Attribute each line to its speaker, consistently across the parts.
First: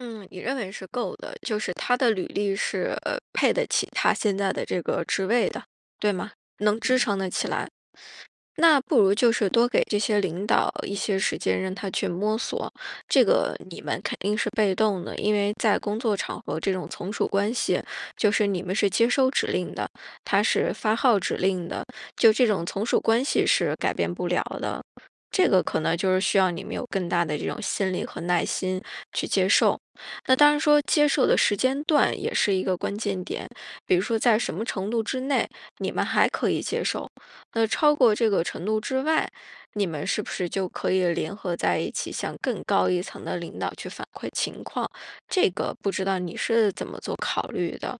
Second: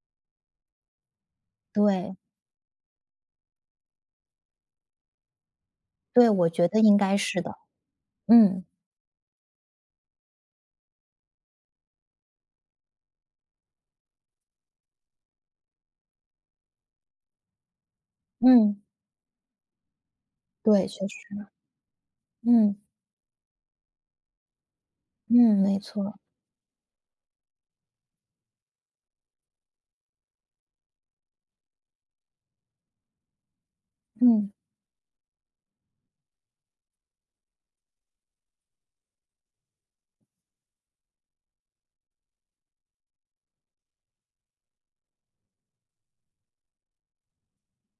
Speaker 1: 嗯，你认为是够的，就是他的
Speaker 2: 对。
Speaker 1: 履历是，呃，配得起他现在的这个职位的，对
Speaker 2: 对，
Speaker 1: 吗？
Speaker 2: 我觉
Speaker 1: 能
Speaker 2: 得应
Speaker 1: 支
Speaker 2: 该
Speaker 1: 撑得
Speaker 2: 是
Speaker 1: 起
Speaker 2: 的。
Speaker 1: 来。
Speaker 2: 嗯。
Speaker 1: 那不如就是多给这些领导一些时间，让他去摸索。这个你们肯定是被动的，因为在工作场合这种从属关系，就是你们
Speaker 2: 嗯。
Speaker 1: 是接收指令的，他是
Speaker 2: 对，
Speaker 1: 发
Speaker 2: 确实。
Speaker 1: 号指令的，就这种
Speaker 2: 嗯。
Speaker 1: 从属关系是改变不了的。这
Speaker 2: 嗯，
Speaker 1: 个
Speaker 2: 没
Speaker 1: 可能就
Speaker 2: 错。
Speaker 1: 是需要你们有更大的这种心理和耐心去接受。那当然说接受的时间段也是一个关键点，比如说，在
Speaker 2: 嗯。
Speaker 1: 什么程度之内，你们还可以接受；那超过这个程度之外，你们是不是就可以联合在一起，向更高一层的领导去反馈情况？这个不知道你是怎么做考虑的？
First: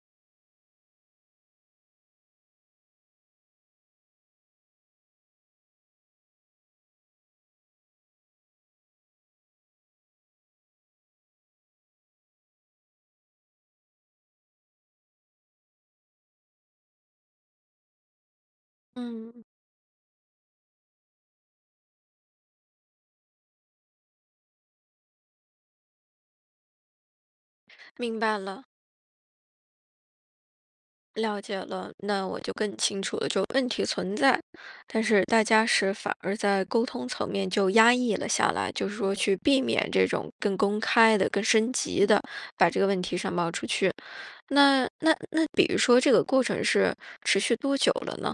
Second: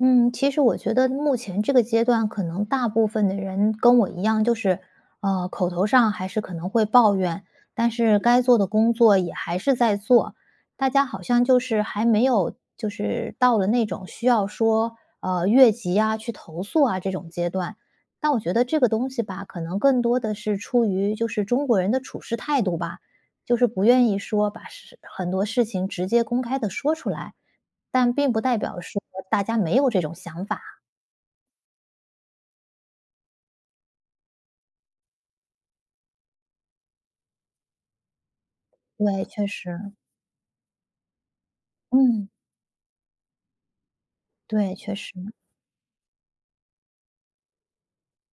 Speaker 2: 嗯，其实我觉得目前这个阶段可能大部分的人跟我一样，就是，呃，口头上还是可能会抱怨，但是该做的工作也还是在做。大家好像就是还没有，就是到了那种需要说，呃，越级啊去投诉啊这种阶段。但我觉得这个东西
Speaker 1: 嗯。
Speaker 2: 吧，可能更多的是出于就是中国人的处世态度吧？就是不愿意说把事很多事情直接公开地说出来，但
Speaker 1: 明
Speaker 2: 并
Speaker 1: 白
Speaker 2: 不代
Speaker 1: 了。
Speaker 2: 表说大家没有这种想法。
Speaker 1: 了解了，那我就更清楚了，就问题存在，但是大家是反而在沟通层面就压抑了下来，就是说
Speaker 2: 对，
Speaker 1: 去
Speaker 2: 确
Speaker 1: 避免
Speaker 2: 实。
Speaker 1: 这种更公开地、更升级地
Speaker 2: 嗯。
Speaker 1: 把这个问题上报出去，
Speaker 2: 对，
Speaker 1: 那
Speaker 2: 确
Speaker 1: 那
Speaker 2: 实。
Speaker 1: 那比如说这个过程是持续多久了呢？